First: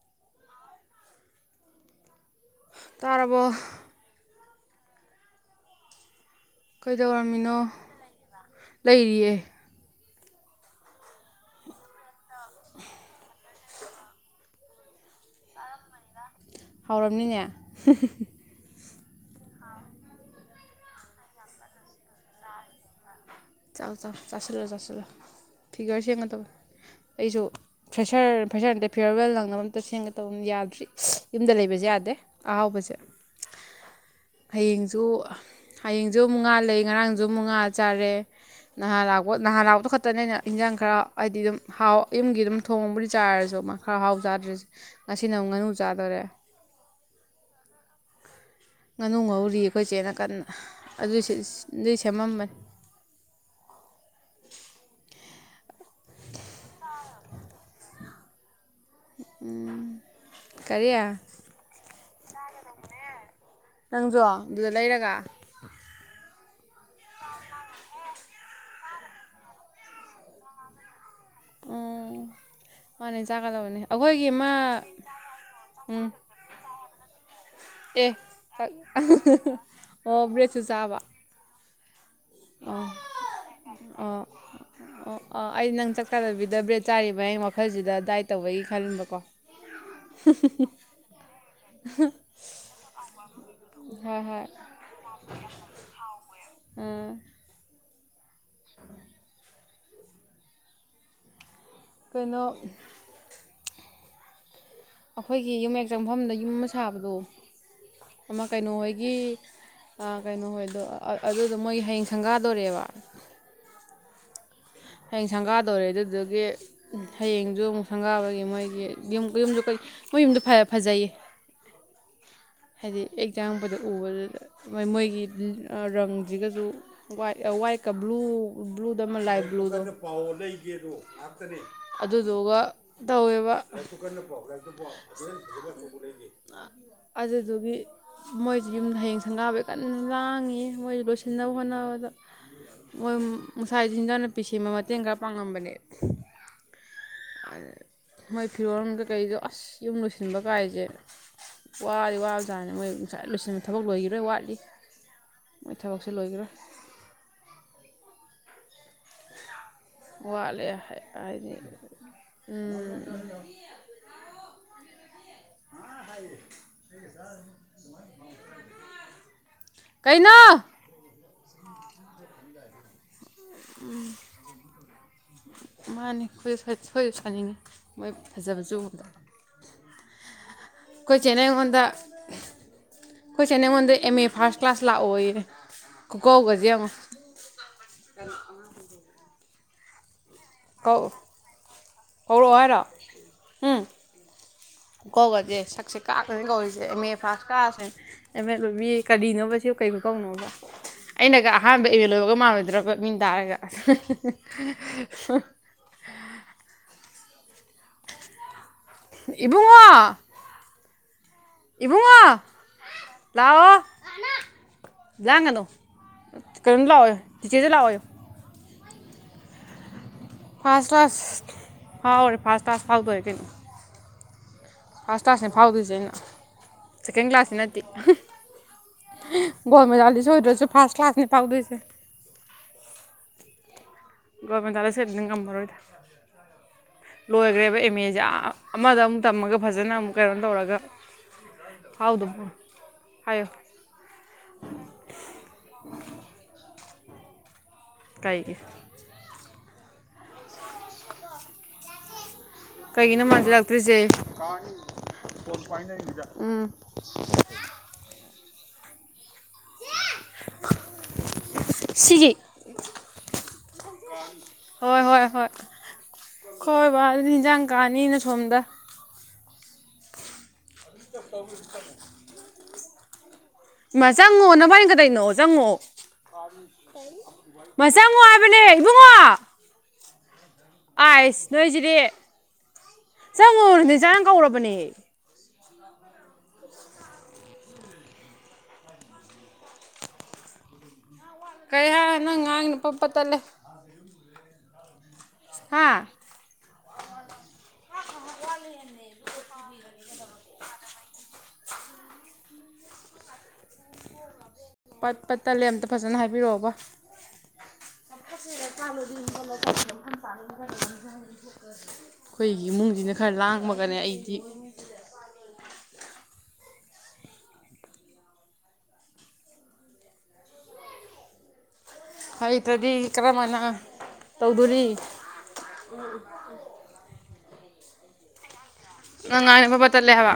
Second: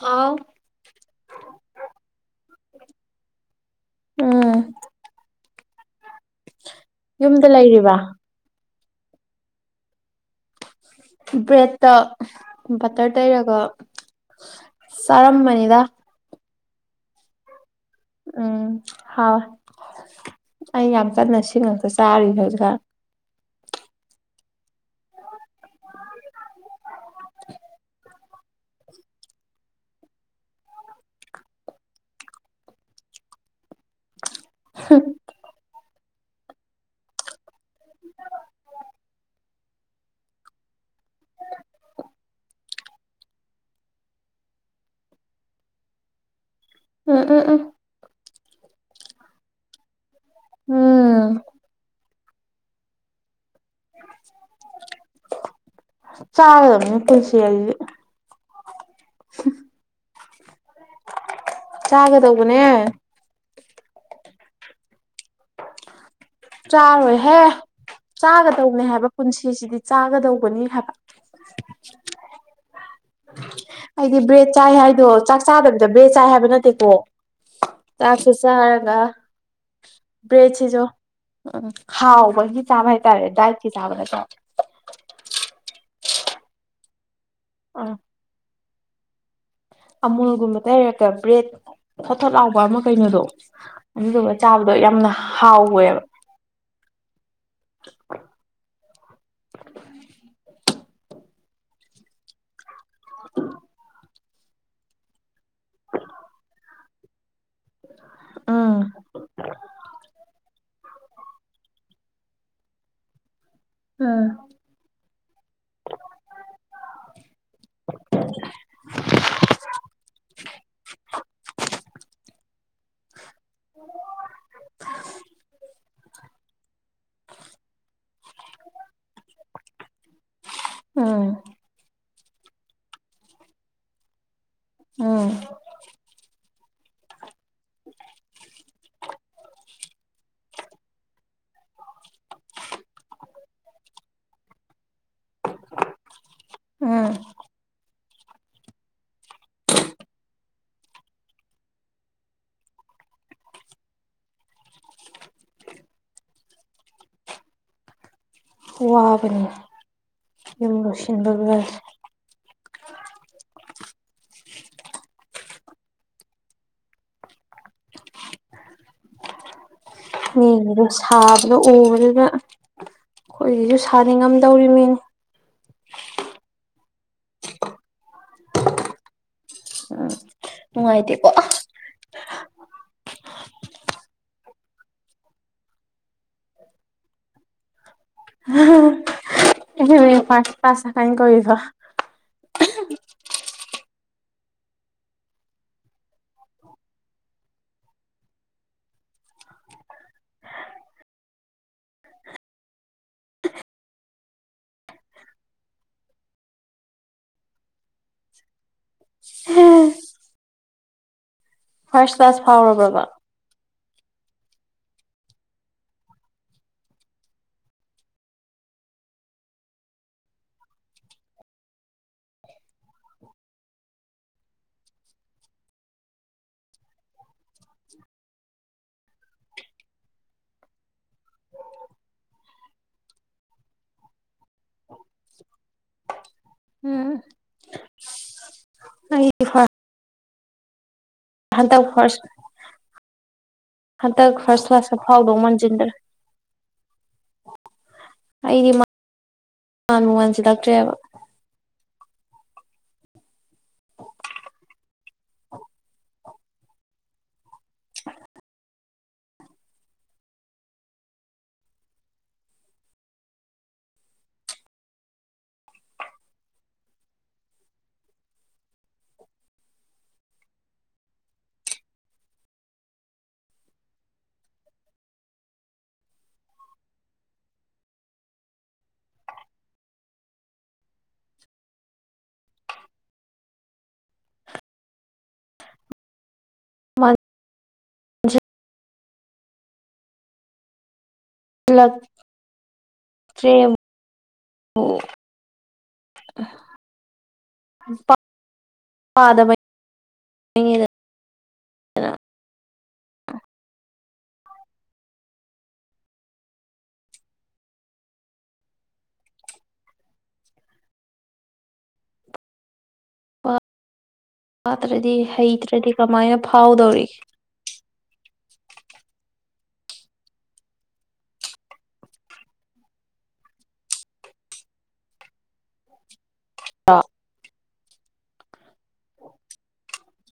ꯍꯥꯎ ꯇꯥꯔꯕꯣ ꯎꯝ ꯌꯨꯝꯗ ꯀꯩꯗꯧꯔꯝꯃꯤꯅꯣ ꯂꯩꯔꯤꯕ ꯂꯩꯔꯤꯌꯦ ꯕ꯭ꯔꯦꯠꯇ ꯕꯠꯇꯔ ꯇꯩꯔꯒ ꯆꯥꯔꯝꯕꯅꯤꯗ ꯍꯥꯎꯔꯝꯅꯤꯅꯦ ꯎꯝ ꯍꯥꯎꯋꯦ ꯑꯩ ꯌꯥꯝ ꯀꯟꯅ ꯁꯤꯡꯉꯥꯒ ꯆꯥꯔꯤ ꯍꯧꯖꯤꯛꯒꯥꯟ ꯆꯥꯎ ꯆꯥꯎ ꯆꯥꯁꯤꯜꯂꯣ ꯆꯥꯁꯤꯜꯂꯣ ꯐꯤꯒꯔ ꯁꯦꯝꯒꯗꯝꯅꯦ ꯑꯩꯁꯨ ꯐ꯭ꯔꯦꯁꯔ ꯐ꯭ꯔꯦꯁꯔ ꯅꯠꯇꯦ ꯐꯤꯌꯔꯋꯦꯜ ꯅꯪꯅꯕ ꯑꯝꯇ ꯁꯦꯝꯒꯦ ꯇꯧꯕ ꯌꯥꯗ꯭ꯔꯤ ꯌꯨꯝꯗ ꯂꯩꯕꯁꯦ ꯌꯥꯗꯦ ꯑꯍꯥꯎꯕꯖꯦ [inaudible] ꯍꯌꯦꯡꯁꯨ ꯍꯌꯦꯡꯁꯨ ꯃꯨꯛ ꯉꯥ ꯂꯩ ꯉꯔꯥꯡꯁꯨ ꯃꯨꯛ ꯉꯥ ꯆꯥꯔꯦ ꯅꯍꯥꯜ ꯂꯥꯛꯄ ꯅꯍꯥꯜ ꯂꯥꯛꯄꯗꯣ ꯈꯛꯇꯅꯦꯅ ꯏꯟꯖꯥꯡ ꯈꯔ ꯍꯥꯏꯗꯤ ꯑꯗꯨꯝ ꯍꯥꯎ ꯌꯨꯝꯒꯤ ꯑꯗꯨꯝ ꯊꯣꯡꯕꯨꯗꯤ ꯆꯥꯔꯁꯨ ꯑꯃ ꯈꯔ ꯍꯥꯎ ꯆꯥꯗ꯭ꯔꯤꯁꯦ ꯉꯁꯤꯅ ꯑꯃꯨꯛ ꯉꯥꯅꯨ ꯆꯥꯗꯣꯔꯦ ꯎꯝ ꯎꯝ ꯎꯝ ꯉꯥꯅꯨ ꯉꯧꯔꯤ ꯑꯩꯈꯣꯏ ꯆꯦꯅ ꯀꯟꯅ ꯑꯗꯨ ꯎꯝ ꯑꯗꯨꯏ ꯁꯦꯝꯃꯝꯕꯅꯤ ꯆꯥꯒꯗꯧꯅꯤ ꯄꯨꯟꯁꯤ ꯍꯥꯢꯁꯤꯗꯤ ꯎꯝ ꯀꯔꯤꯌꯥ ꯆꯥꯒꯗꯧꯕꯅꯦ ꯅꯪꯖꯣ ꯑꯗꯨꯗ ꯂꯩꯔꯒ ꯆꯥꯔꯣꯏꯍꯦ ꯆꯥꯒꯗꯧꯅꯦ ꯍꯥꯏꯕ ꯄꯨꯟꯁꯤꯁꯤꯗꯤ ꯆꯥꯒꯗꯧꯕꯅꯤ ꯍꯥꯏꯕ ꯎꯝ ꯃꯥꯅꯦ ꯆꯥꯒꯗꯕꯅꯦ ꯑꯩꯗꯤ ꯑꯩꯈꯣꯏꯒꯤ ꯕ꯭ꯔꯦꯠ ꯆꯥꯏ ꯃꯥ ꯍꯥꯏꯗꯣ ꯆꯥꯛ ꯆꯥꯗꯕꯤꯗ ꯎꯝ ꯕ꯭ꯔꯦꯠ ꯆꯥꯏ ꯍꯥꯏꯕ ꯅꯠꯇꯦꯀꯣ ꯑꯦ ꯆꯥꯛꯁꯨ ꯆꯔꯒ ꯑꯣ ꯕ꯭ꯔꯦꯗꯁꯨ ꯕ꯭ꯔꯦꯠꯁꯤꯁꯨ ꯆꯥꯕ ꯎꯝ ꯍꯥꯎꯕꯒꯤ ꯑꯥ ꯆꯥꯕ ꯍꯥꯏꯇꯥꯔꯦ ꯗꯥꯏꯠꯀꯤ ꯆꯥꯕ ꯅꯠꯇꯦ ꯑꯣ ꯑꯣ ꯑꯥ ꯑꯩ ꯅꯪ ꯆꯥꯛ ꯆꯥꯗꯕꯤꯗ ꯕ꯭ꯔꯦꯠ ꯆꯥꯔꯤꯕꯅ ꯑ ꯋꯥꯈꯜꯁꯤꯗ ꯗꯥꯏꯠ ꯇꯧꯕꯒꯤ ꯈꯟꯕꯀꯣ ꯑꯃꯨꯜꯒꯨꯝꯕ ꯇꯩꯔꯒ ꯕ꯭ꯔꯦꯠ ꯊꯣꯠ ꯊꯣꯠ ꯂꯥꯎꯕ ꯑꯃ ꯀꯩꯅꯣꯗꯣ ꯍꯣꯏ ꯑꯗꯨꯗꯨꯒ ꯍꯣꯏ ꯆꯥꯕꯗꯣ ꯌꯥꯝꯅ ꯍꯥꯎꯋꯦꯕ ꯎꯝ ꯎꯝ [inaudible] ꯀꯩꯅꯣ ꯎꯝ [inaudible] ꯑꯩꯈꯣꯏꯒꯤ ꯌꯨꯝꯌꯦꯛ ꯆꯪꯐꯝꯗ ꯌꯨꯝ ꯑꯃ ꯁꯥꯕꯗꯣ ꯑꯃ ꯎꯝ ꯀꯩꯅꯣꯍꯣꯏꯒꯤ ꯀꯩꯅꯣꯍꯣꯏꯗꯣ ꯑꯗꯨꯗꯣ ꯃꯣꯏꯒꯤ ꯍꯌꯦꯡ ꯁꯪꯒꯥꯗꯣꯔꯦꯕ ꯎꯝ ꯍꯌꯦꯡ ꯁꯪꯒꯥꯗꯧꯔꯦ ꯑꯗꯨꯗꯨꯒꯤ ꯍꯌꯦꯡꯁꯨ ꯑꯃꯨꯛ ꯁꯪꯒꯥꯕꯒꯤ ꯃꯣꯏꯒꯤ ꯌꯨꯝ ꯌꯨꯝꯁꯨ ꯀꯩ ꯃ‌ꯣꯏ ꯌꯨꯝꯗꯨ ꯐꯖꯩꯌꯦ ꯍꯥꯏꯗꯤ ꯌ‌ꯦꯛ ꯆꯪꯉꯛꯄꯗ ꯎꯕꯗꯨꯗ ꯃꯣꯏꯒꯤ ꯔꯪꯁꯤꯒꯁꯨ ꯋꯥꯏꯠ ꯑꯥ ꯋꯥꯏꯠꯀ ꯕ꯭ꯂꯨ ꯕ꯭ꯂꯨꯗ ꯑꯃꯥ ꯂꯥꯏꯇ ꯕ꯭ꯂꯨꯗ‌ꯣ [unintelligible] ꯄꯥꯎꯋ‌ꯣ ꯂꯩꯒ‌ꯦꯕꯨ ꯉꯍꯥꯛꯇꯅ‌ꯦ ꯑꯗꯨꯗꯨꯒ ꯇꯧꯋꯦꯕ ꯎꯝ ꯑ ꯑꯗꯨꯗꯨꯒꯤ ꯃꯣꯏꯁꯤ ꯌꯨꯝꯖ ꯁꯪꯒꯥꯕꯩ ꯀꯟꯅ ꯂꯥꯡꯉꯤ ꯃꯣꯏꯁꯨ ꯂꯣꯏꯁꯤꯟꯅꯕ ꯍꯣꯠꯅꯕꯗ ꯃꯣꯏ ꯉꯁꯥꯏꯁꯨ ꯏꯟꯖꯡꯅꯥꯄꯤ ꯁꯦꯝꯕ ꯃꯇꯦꯡ ꯈꯔ ꯄꯥꯡꯉꯝꯕꯅꯦ ꯎꯝ ꯃꯣꯏ ꯐꯤꯔꯣꯜ ꯀꯩ-ꯀꯩꯗ‌ꯣ ꯑꯁ ꯌꯨꯝ ꯂꯣꯏꯁꯤꯟꯕ ꯀꯥꯏꯁꯦ ꯋꯥꯗꯤ ꯋꯥꯕ ꯖꯥꯠꯅ‌ꯦ ꯃꯣꯏ ꯉꯁꯥꯏ ꯂꯣꯏꯁꯤꯟꯕ ꯊꯕꯛ ꯂꯣꯏꯈꯤꯔꯣꯏ ꯋꯥꯠꯂꯤ ꯃꯣꯏ ꯊꯕꯛꯁꯦ ꯂꯣꯏꯈꯤꯔꯣꯏ ꯋꯥꯕꯅꯤꯅ‌ꯦ ꯋꯥꯠꯂꯦ ꯌꯨꯝ ꯍꯥꯏꯗꯤ ꯂꯣꯏꯁꯤꯟꯕꯒꯁꯦ ꯎꯝ [unintelligible] ꯈꯪꯗ‌ꯦꯗ ꯁꯥꯕꯅ ꯎꯪꯕꯁꯤꯗ ꯈꯣꯏꯒꯤꯁꯨ ꯁꯥꯅꯤꯡꯉꯝꯗꯧꯔꯤꯃꯤꯅ‌ꯦ ꯃꯥꯅꯤ ꯈ‌ꯣꯏ ꯈ‌ꯣꯏꯁꯨ ꯁꯥꯅꯤꯡ ꯃꯣꯏ ꯐꯖꯕꯁ‌ꯦ ꯎꯕꯗ ꯑ ꯈ‌ꯣꯏ ꯆ‌ꯦꯅ ꯑꯩꯉꯣꯟꯗ ꯈꯣꯏ ꯆ‌ꯦꯅ ꯑꯩꯉꯣꯟꯗ ꯑꯦꯝ ꯑꯦ ꯐꯥꯔꯁ ꯀ꯭ꯂꯥꯁ ꯂꯥꯛꯑꯣ ꯌ‌ꯦ ꯈꯨꯀꯧꯒꯁꯦ ꯌ‌ꯦꯡꯎ ꯍ ꯍ ꯑ‌ꯦꯝ ꯑꯦ ꯐꯥꯔꯁ ꯀ꯭ꯂꯥꯁ ꯍꯥꯏꯅ‌‌ ꯀꯧꯌ‌ꯦꯕ ꯀꯧꯔꯛ ꯑꯣ ꯍꯥꯏꯔ‌ꯣ ꯍꯨꯝ ꯈꯨꯀꯧꯒꯁꯦ ꯁꯛꯁꯦ ꯀꯥꯛꯅꯅꯤ ꯀꯧꯔꯤꯁꯦ ꯑꯦꯝ ꯑꯦ ꯐꯥꯔꯁ ꯀꯥꯥ꯭ꯂꯁ ꯅ ꯑ‌ꯦꯃꯦꯠ ꯂ‌ꯣꯏꯕꯤ ꯀꯔꯤꯅꯣꯕ ꯁꯤ ꯀꯩ ꯈꯨꯀꯧꯅꯣꯕ ꯑꯩꯅꯒ ꯑꯍꯥꯟꯕ ꯑꯦꯝ ꯑꯦ ꯂ‌ꯣꯏꯕꯒ ꯃꯥꯟꯂꯣꯏꯗ꯭ꯔꯕ ꯃꯤ ꯇꯥꯔꯒ ꯏꯕꯨꯡꯉꯣ ꯐꯥꯔꯁ ꯏꯕꯨꯡꯉꯣ ꯀ꯭ꯂꯥꯁ ꯐꯥꯎꯔꯕ꯭ꯔꯕ ꯂꯥꯛꯑꯣ ꯂꯥꯡꯒꯗꯣ ꯀꯩꯅꯣꯝ ꯂꯥꯛꯑꯣ ꯆꯤꯆꯦꯖꯨ ꯂꯥꯛꯑꯣ ꯎ ꯐꯥꯔꯁ ꯀꯥ꯭ꯂꯁ ꯐꯥꯎꯔꯦ ꯐꯥꯔꯁ ꯀꯥ꯭ꯂꯁ ꯐꯥꯎꯗꯧꯔ‌ꯦ ꯀꯩꯅꯣ ꯐꯥꯔꯁ ꯀ꯭ꯂꯥꯁꯅꯦ ꯐꯥꯎꯗꯣꯏꯁꯦ ꯑꯩꯅ ꯁꯦꯀꯦꯟ ꯀ꯭ꯂꯥꯁꯇꯤ ꯅꯠꯇꯦ ꯒꯣꯜ ꯃꯦꯗꯥꯜꯂꯤꯁ ꯑꯣꯏꯗ꯭ꯔꯁꯨ ꯐꯥꯔꯁ ꯀ꯭ꯂꯥꯁꯅꯤ ꯄꯥꯎꯗꯣꯏꯁꯦ ꯒ‌ꯣꯜ ꯃꯦꯗꯥꯜꯂꯤꯁ ꯀꯥꯏꯗꯨꯗꯤ ꯉꯝꯃꯔ‌ꯣꯏꯗ ꯎꯝ ꯂꯣꯏꯒ꯭ꯔꯦꯕ ꯑꯦꯝ ꯑꯦꯁꯦ ꯑꯃꯗ ꯑꯃꯨꯛ ꯑꯩꯗꯤ ꯇꯝꯃꯒ ꯐꯥꯔꯁ ꯐꯖꯅ ꯑꯃꯨꯛ ꯀꯩꯅꯣ ꯇꯧꯔꯒ ꯍꯟꯗꯛ ꯐꯥꯔꯁ ꯐꯥꯎꯗꯕ ꯍꯥꯏꯌꯣ ꯍꯟꯇꯛ ꯐꯥꯔꯁ ꯀ꯭ꯂꯥꯁꯇ ꯐꯥꯎꯗꯧ ꯃꯟꯖꯤꯟꯂꯛ ꯀꯩꯒꯤ ꯑꯩꯗꯤ‌ꯃꯥꯟ ꯃꯥꯟꯕꯨ ꯃꯥꯟꯖꯤꯟꯂꯛꯇ꯭ꯔ‌ꯦꯕ ꯀꯩꯒꯤꯅꯣ ꯃꯥꯥꯟꯖꯤꯜꯂꯛꯇ꯭ꯔꯤꯁꯦ ꯎꯝ ꯁꯤꯒꯤ ꯍꯣꯏ ꯍꯣꯏ ꯍꯣꯏ ꯈ‌ꯣꯏꯕꯥꯅꯗꯤ ꯏꯟꯖꯥꯡ ꯀꯥꯅꯤꯅ ꯁꯣꯝꯗ [unintelligible] ꯆꯪꯉꯣ ꯅꯕꯥꯏꯅꯤ ꯀꯩꯗꯧꯅꯣ ꯆꯪꯉ‌ꯣ ꯀꯩ [unintelligible] ꯆꯪꯉ‌ꯣ ꯍꯥꯏꯕꯅꯦ ꯏꯕꯨꯡꯉꯣ ꯑꯥꯁ ꯅꯣꯏꯁꯤꯗꯤ ꯆꯪꯉꯣ ꯅꯦꯆꯥꯅ ꯀꯧꯔꯕꯅꯦ [unintelligible] ꯀꯩ ꯃꯥꯟꯁꯤꯜꯂꯛꯇ꯭ꯔꯦꯕꯨ ꯍꯥꯏ ꯅꯪ ꯉꯥꯡꯅꯤ ꯄꯠ ꯄꯠ ꯇꯠꯂꯦ ꯑꯣ ꯍꯥ ꯄꯥ ꯄꯥꯗꯕꯩ ꯅꯦꯗ ꯄꯠ ꯄꯠ ꯇꯠꯂꯦ ꯑꯃꯝꯇ ꯐꯖꯅ ꯍꯥꯏꯕꯤꯔꯛꯑꯣꯕ [inaudible] ꯑꯩꯈꯣꯏꯒꯤ ꯏꯃꯨꯡꯁꯤꯅ ꯈꯔ ꯂꯥꯡꯃꯒꯅꯦ ꯑꯩꯗꯤ ꯄꯥꯇ꯭ꯔꯗꯤ ꯍꯩꯇ꯭ꯔꯗꯤ ꯀꯃꯥꯏꯅ ꯐꯥꯎꯗꯧꯔꯤꯒꯦ ꯍꯩꯇ꯭ꯔꯗꯤ ꯀꯔꯝ ꯍꯥꯏꯅ ꯇꯧꯗꯣꯔꯤ ꯑ ꯅꯪ ꯉꯥꯡꯏꯗꯣ ꯄꯠꯄꯠ ꯇꯠꯂꯦ ꯍꯥꯏꯕ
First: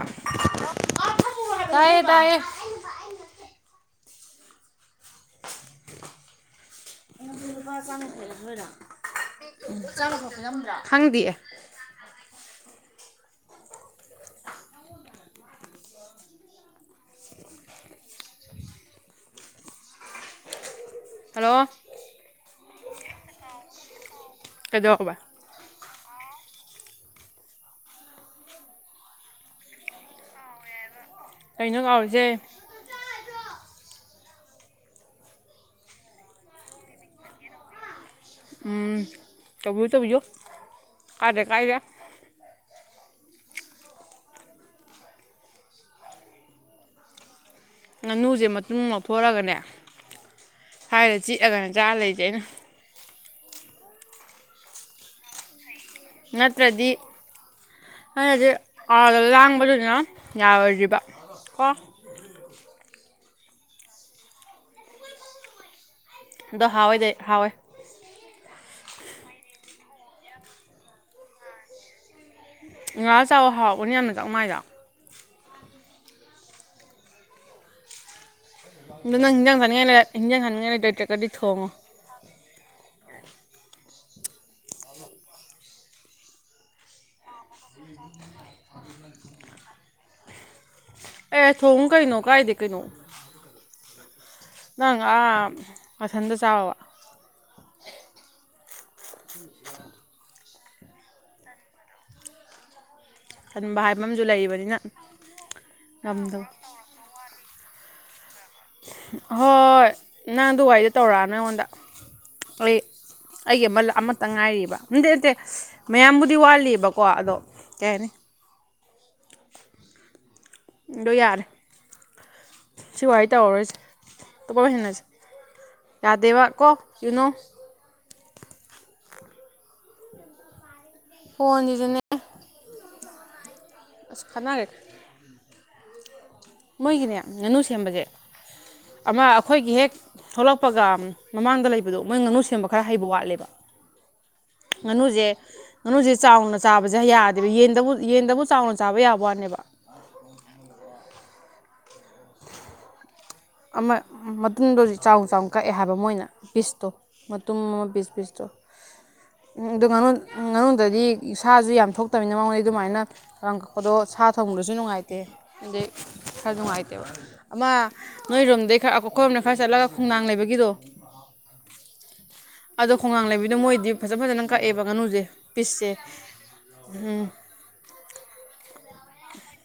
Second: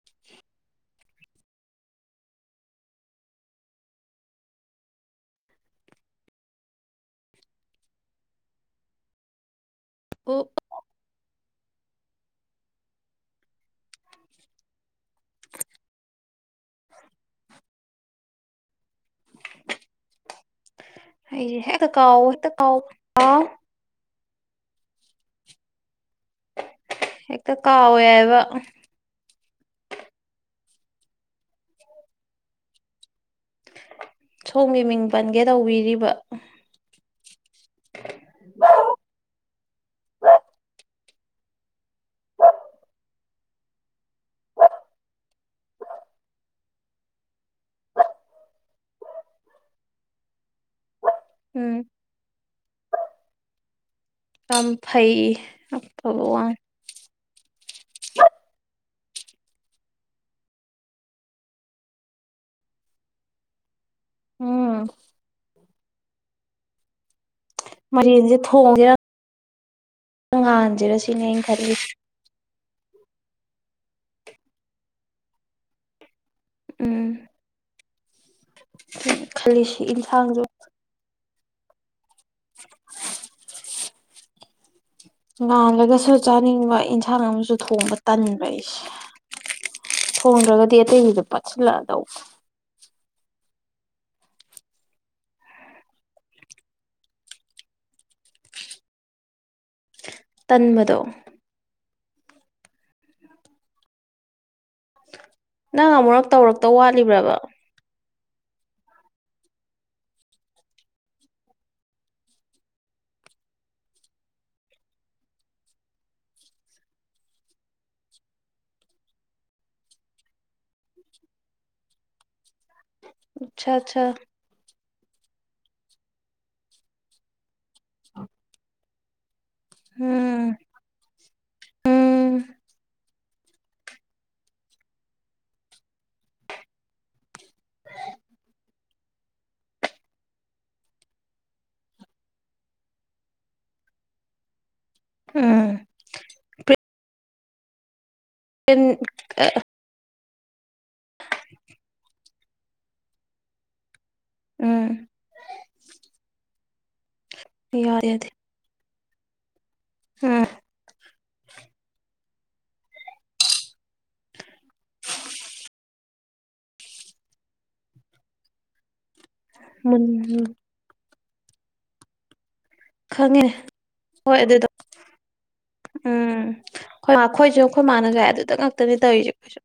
ꯇꯥꯏꯌꯦ ꯇꯥꯏꯌꯦ [unintelligible] ꯂꯨꯄꯥ ꯆꯥꯝꯌꯥꯡꯈꯩ ꯑꯣ ꯂꯧꯊꯣꯛꯏꯔꯥ [unintelligible] ꯈꯪꯗꯤꯌꯦ ꯍꯜꯂꯣ ꯑꯩꯁꯦ ꯍꯦꯛꯇ ꯀꯥꯎꯕ ꯍꯦꯛꯇ ꯀꯥꯎ ꯀꯥꯎ ꯀꯩꯗꯧꯕ ꯍꯦꯛꯇ ꯀꯥꯎꯋꯦ ꯍꯥꯏꯕ ꯀꯩꯅꯣ ꯀꯥꯎꯔꯤꯁꯦ ꯁꯣꯝꯒꯤ ꯃꯤꯡ ꯄꯟꯒꯦ ꯇꯧꯕꯤꯔꯤꯕ ꯎꯝ ꯇꯧꯕꯤꯌꯨ ꯇꯧꯕꯤꯌꯨ ꯀꯥꯏꯗꯦ ꯀꯥꯏꯗꯦ ꯉꯥꯅꯨꯁꯦ ꯃꯇꯨꯝ ꯂꯧꯊꯣꯔꯛꯑꯒꯅꯦ ꯁꯥꯏꯗ ꯆꯤꯛꯑꯒꯅꯦ ꯎꯝ ꯆꯥꯔ ꯂꯩꯁꯦ ꯑꯩꯅ ꯌꯥꯝ ꯐꯩꯌꯦ ꯅꯠꯇ꯭ꯔꯗꯤ ꯅꯇꯗꯤ ꯑꯥꯗ ꯂꯥꯡꯕꯅꯤꯅ ꯌꯥꯔꯣꯏꯗ꯭ꯔꯤꯕ ꯀꯣ ꯎꯝ ꯑꯗꯣ ꯍꯥꯎꯋꯦꯗꯦ ꯍꯥꯎꯋꯦ ꯃꯔꯦꯟꯁꯦ ꯊꯣꯡꯁꯤꯔꯥ ꯉꯥꯟꯁꯤꯔꯥ ꯁꯤꯅꯦ ꯑꯩꯅ ꯈꯜꯂꯤꯁꯦ ꯉꯥꯜꯂ ꯆꯥꯎꯑꯣ ꯍꯥꯎꯕꯅꯤ ꯌꯥꯝꯅ ꯆꯥꯛꯃꯥꯏꯗ ꯎꯝ ꯑꯗꯣꯅꯪ ꯍꯤꯡꯖꯥꯡ ꯈꯜꯂꯤꯁꯤ ꯆꯥꯅꯤꯡꯉꯥꯏ ꯂꯩ ꯍꯤꯡꯖꯥꯡ ꯏꯟꯁꯥꯡꯁꯨ ꯆꯥꯅꯤꯡꯉꯥꯏ ꯂꯩꯇ꯭ꯔꯒꯗꯤ ꯊꯣꯡꯉꯣ [inaudible] ꯉꯥꯡꯂꯒꯁꯨ ꯆꯥꯅꯤꯡꯕ ꯏꯟꯁꯥꯡ ꯑꯃꯁꯨ ꯊꯣꯡꯕ ꯇꯟꯕ ꯑꯩꯁꯦ ꯊꯣꯡꯗ꯭ꯔꯒꯗꯤ ꯑꯇꯩꯒꯤꯗ ꯑꯦ ꯊꯣꯡꯉꯨ ꯀꯩꯅꯣ ꯀꯥꯏꯗꯦ ꯀꯩꯅꯣ ꯅꯪ ꯑꯥ ꯅꯊꯟꯗ ꯆꯥꯕꯕꯨ [inaudible] ꯇꯟꯕꯗꯣ ꯊꯟꯕ ꯍꯥꯏꯕ ꯑꯃꯁꯨ ꯂꯩꯔꯤꯕꯅꯤꯅ ꯅꯪ ꯑꯃꯨꯔꯛ ꯇꯧꯔꯛꯇꯧ ꯋꯥꯠꯂꯤꯕ꯭ꯔꯕ ꯍꯣꯏ ꯅꯪ ꯑꯗꯨ ꯋꯥꯔꯤꯗꯣ ꯇꯧꯔꯛꯑꯅꯨ ꯑꯩꯉꯣꯟꯗ ꯑꯩ ꯑꯩꯒꯤ ꯑꯃ ꯑꯃꯇꯪ ꯉꯥꯏꯔꯤꯕ ꯅꯗꯦ ꯅꯠꯇꯦ ꯃꯌꯥꯝꯕꯨꯗꯤ ꯋꯥꯠꯂꯤꯕꯀꯣ ꯑꯗꯣ ꯀꯩ ꯍꯥꯏꯅꯤ ꯑꯗꯣ ꯌꯥꯔꯦ ꯁꯤ ꯋꯥꯔꯤ ꯇꯧꯔꯔꯣꯏꯁꯦ ꯑꯇꯣꯞꯄ ꯋꯥꯔꯤ ꯁꯥꯟꯅꯁꯤ ꯌꯥꯗꯦꯕ ꯀꯣ ꯌꯨꯅꯣ ꯎꯝ ꯐꯣꯟꯁꯤꯁꯨꯅꯦ ꯎꯝ ꯑꯁ ꯈꯠꯅꯒ꯭ꯔꯦ ꯃꯣꯏꯒꯤꯅꯦ ꯉꯥꯅꯨ ꯁꯦꯝꯕꯁꯦ ꯑꯃ ꯑꯩꯈꯣꯏꯒꯤ ꯍꯦꯛ ꯊꯣꯛꯂꯛꯄꯒ ꯃꯃꯥꯡꯗ ꯂꯩꯕꯗꯣ ꯃꯣꯏ ꯉꯥꯅꯨ ꯁꯦꯝꯕ ꯈꯔ ꯍꯩꯕ ꯋꯥꯠꯂꯦꯕ [inaudible] ꯉꯥꯅꯨꯁꯦ ꯎꯝ ꯉꯥꯅꯨꯁꯦ ꯆꯥꯎꯅ ꯆꯥꯕꯁꯦ ꯌꯥꯗꯦꯕ ꯌꯦꯟꯗꯕꯨ ꯌꯦꯟꯗꯕꯨ ꯆꯥꯎꯅ ꯀꯩꯟ ꯆꯥꯕ ꯌꯥꯕ ꯑ ꯋꯥꯅꯦꯕ [inaudible] [inaudible] ꯑꯃ ꯃꯇꯨꯝꯗꯣ [unintelligible] ꯎꯝ ꯆꯥꯎ ꯆꯥꯎꯅ ꯀꯛꯑꯦ ꯍꯥꯏꯕ ꯃꯣꯏꯅ ꯄꯤꯁꯇꯣ ꯃꯇꯨꯝ ꯑꯃ ꯌꯥꯗꯦ ꯄꯤꯁ ꯌꯥꯗꯦ ꯄꯤꯁꯇꯣ ꯎ ꯑꯗꯨ ꯉꯥꯅꯨ ꯎꯝ ꯉꯥꯅꯨꯗꯗꯤ ꯏꯁꯥꯁꯨ ꯌꯥꯝ ꯊꯣꯛꯇꯃꯤꯅ ꯃꯉꯣꯟꯗ ꯑꯗꯨꯃꯥꯏꯅ [unintelligible] ꯀꯛꯄꯗꯣ ꯁꯥ ꯊꯪꯕꯗꯁꯨ ꯅꯨꯡꯉꯥꯏꯇꯦ ꯑꯗꯩ ꯈꯔ ꯅꯨꯡꯉꯥꯏꯇꯦꯕ ꯑꯃ ꯅꯣꯏꯔꯣꯝꯗꯩ ꯈꯔ ꯑꯩꯈꯣꯏꯔꯣꯝꯅ ꯈꯔ ꯆꯠꯂꯒ ꯃꯨꯟ ꯈꯣꯡꯅꯥꯡ ꯂꯩꯕꯒꯤꯗꯣ ꯑꯗꯣ ꯈꯣꯡꯒꯥꯡ ꯈꯪꯉꯦ ꯂꯩꯕꯤꯗꯣ ꯃꯣꯏꯗꯤ ꯐꯖ ꯍꯣꯏ ꯐꯖꯅ ꯑꯗꯨꯗꯣ ꯀꯛꯑꯦꯕ ꯉꯥꯅꯨꯁꯦ ꯄꯤꯁꯁꯦ ꯎꯝ [unintelligible] ꯑꯩꯈꯣꯏ ꯃꯥꯅꯅꯦ ꯑꯗꯨꯗ ꯉꯥꯛꯇꯅꯤ ꯇꯧꯔꯤꯁꯦ ꯈꯣꯏꯁꯨ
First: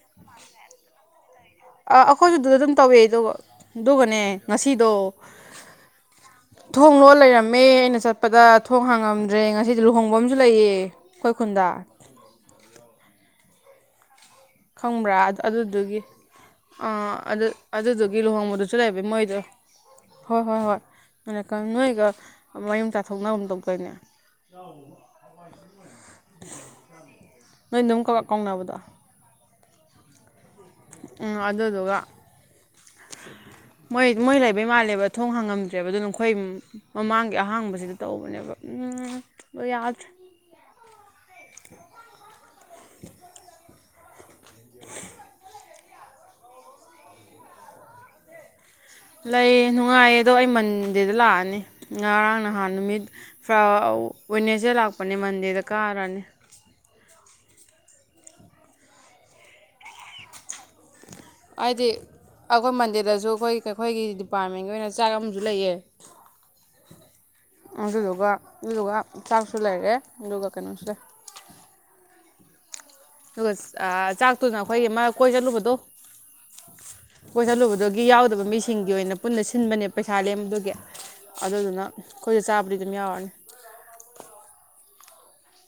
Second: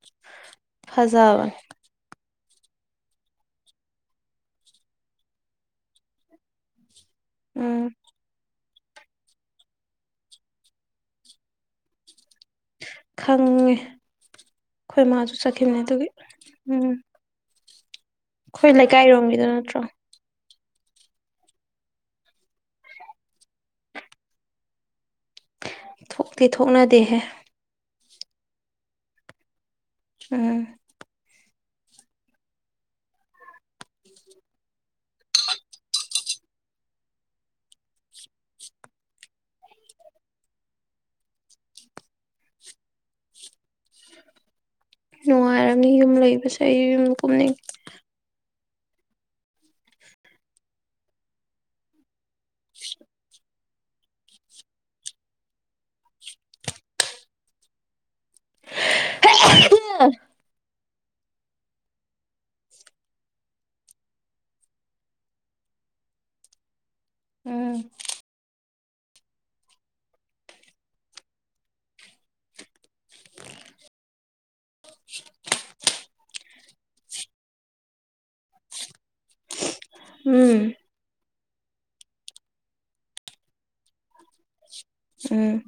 ꯐꯖꯕꯅꯦ ꯑ ꯑꯩꯈꯣꯏꯁꯨ ꯑꯗꯨꯗ ꯑꯗꯨꯝ ꯇꯧꯋꯦ ꯗꯣ ꯗꯣꯒꯅꯦ ꯑꯗꯨꯒꯅꯦ ꯉꯁꯤꯗꯣ ꯊꯣꯡ ꯂꯣꯜ ꯂꯩꯔꯝꯃꯦ ꯎꯝ ꯑꯩꯅ ꯆꯠꯄꯗ ꯊꯣꯡ ꯍꯥꯡꯉꯝꯗ꯭ꯔꯦ ꯉꯁꯤꯗꯤ ꯂꯨꯍꯣꯡꯕ ꯑꯃꯁꯨ ꯂꯩꯌꯦ ꯑꯩꯈꯣꯏ ꯈꯨꯟꯗ ꯈꯪꯉꯦ ꯑꯩꯈꯣꯏ ꯈꯪꯕ꯭ꯔꯥ ꯃꯥꯁꯨ ꯆꯠꯈꯤꯕꯅꯦ ꯑꯗꯨꯗꯨꯒꯤ ꯑꯗꯨꯒꯤ ꯎꯝ ꯑꯥ ꯑꯗꯨ ꯑꯗꯨꯗꯨꯒꯤ ꯂꯨꯍꯣꯡꯕꯗꯨꯁꯨ ꯑꯩꯈꯣꯏ ꯂꯩꯕ ꯃꯣꯏꯗꯣ ꯂꯩꯀꯥꯏꯔꯣꯝꯒꯤꯗꯣ ꯅꯠꯇ꯭ꯔꯣ ꯍꯣꯏ ꯍꯣꯏ ꯍꯣꯏ ꯑꯣꯢꯔꯛꯒꯅꯤ ꯅꯣꯏꯒ ꯃꯔꯤ ꯃꯇꯥ ꯊꯣꯛꯅꯒꯨꯝ ꯇꯧꯗꯥꯢꯅꯦ ꯑ [inaudible] ꯊꯣꯛꯇꯤ ꯊꯣꯛꯅꯗꯦꯍꯦ ꯅꯣꯏ ꯑꯗꯨꯝ ꯀꯥꯎ ꯀꯥꯎꯅꯕꯗꯣ ꯑꯝ ꯎꯝ ꯑꯗꯨꯗꯨꯒ [inaudible] ꯃꯣꯏ ꯃꯣꯏ ꯂꯩꯕꯩ ꯃꯥꯜꯂꯦꯕ ꯊꯣꯡ ꯍꯥꯡꯉꯝꯗ꯭ꯔꯦꯕ ꯑꯗꯨꯅ ꯑꯩꯈꯣꯏ ꯃꯃꯥꯡꯒꯤ ꯑꯍꯥꯡꯕꯁꯤꯗ ꯇꯧꯕꯅꯦꯕ ꯎꯝ ꯌꯥꯗ꯭ꯔꯦ ꯅꯨꯡꯉꯥꯏꯔꯝꯅꯤ ꯌꯨꯝ ꯂꯩꯕꯁꯦ ꯑꯩ ꯌꯨꯝ ꯀꯨꯝꯅꯤꯡꯌꯦ ꯂꯩ ꯅꯨꯡꯉꯥꯏꯌꯦ ꯑꯗꯣ ꯑꯩ ꯃꯟꯗꯦꯗ ꯂꯥꯛꯑꯅꯤ ꯉꯔꯥꯡ ꯅꯍꯥꯟ ꯅꯨꯃꯤꯠ ꯋꯥꯢꯅꯥꯁꯗꯦꯗ ꯂꯥꯛꯄꯅꯦ ꯃꯟꯗꯦꯗ ꯀꯥꯔꯅꯤ ꯍꯦ [unintelligible] ꯍꯥꯏꯗꯤ ꯑꯩꯈꯣꯏ ꯃꯟꯗꯦꯗꯁꯨ ꯑꯩꯈꯣꯏ ꯑꯩꯈꯣꯏꯒꯤ ꯗꯤꯄꯥꯔꯠꯃꯦꯟꯒꯤ ꯑꯣꯏꯅ ꯆꯥꯛ ꯑꯃꯁꯨ ꯂꯩꯌꯦ [inaudible] ꯑꯗꯨꯗꯨꯒ ꯑꯗꯨꯗꯨꯒ ꯆꯥꯛꯁꯨ ꯂꯩꯔꯦ ꯑꯗꯨꯒ ꯀꯩꯅꯣꯁꯨ ꯂꯩ ꯑꯗꯨꯒ ꯑꯥ ꯆꯥꯛꯇꯨꯅ ꯑꯩꯈꯣꯏꯒꯤ ꯑꯃ ꯀꯣꯏ ꯆꯜꯂꯨꯕꯗꯣ ꯀꯣꯏ ꯆꯠꯂꯨꯕꯗꯨꯒꯤ ꯌꯥꯎꯗꯕ ꯃꯤꯁꯤꯡꯒꯤ ꯑꯣꯏꯅ ꯄꯨꯟꯅ ꯁꯤꯟꯕꯅꯦꯕ ꯄꯩꯁꯥ ꯂꯦꯝꯕꯗꯨꯒꯤ ꯎꯝ ꯑꯗꯨꯗꯨꯅ ꯑꯩꯈꯣꯏꯗꯤ ꯆꯥꯕꯨꯗꯤ ꯑꯗꯨꯝ ꯌꯥꯎꯔꯅꯤ ꯎꯝ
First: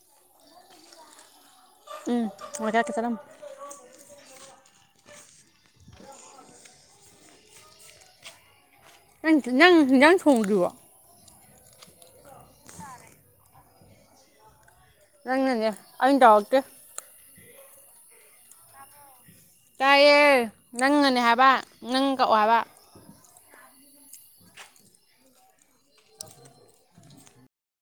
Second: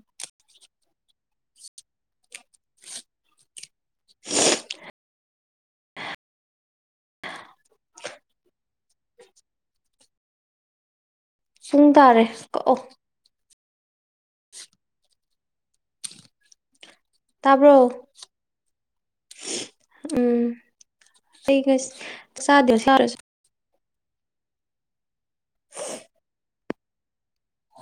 ꯎꯝ ꯑꯣꯖꯥꯇ [unintelligible] ꯁꯔꯝ [inaudible] ꯅꯪ ꯅꯪ ꯌꯦꯟꯁꯤꯡ ꯊꯣꯡꯗꯔꯤꯕꯣ ꯄꯨꯡ ꯇꯥꯔꯦ ꯀꯛꯑꯣ ꯅꯪ ꯅꯅꯦ ꯑꯩꯅ ꯇꯥꯎꯔꯛꯇꯦ ꯇꯥꯕ꯭ꯔꯣ ꯇꯥꯏꯌꯦ ꯎꯝ ꯅꯪꯅꯅꯦ ꯍꯥꯏꯕ ꯑꯩ ꯅꯪ ꯀꯛꯑꯣ ꯍꯥꯏꯕ ꯆꯥꯗꯦ ꯁꯥꯔ [unintelligible]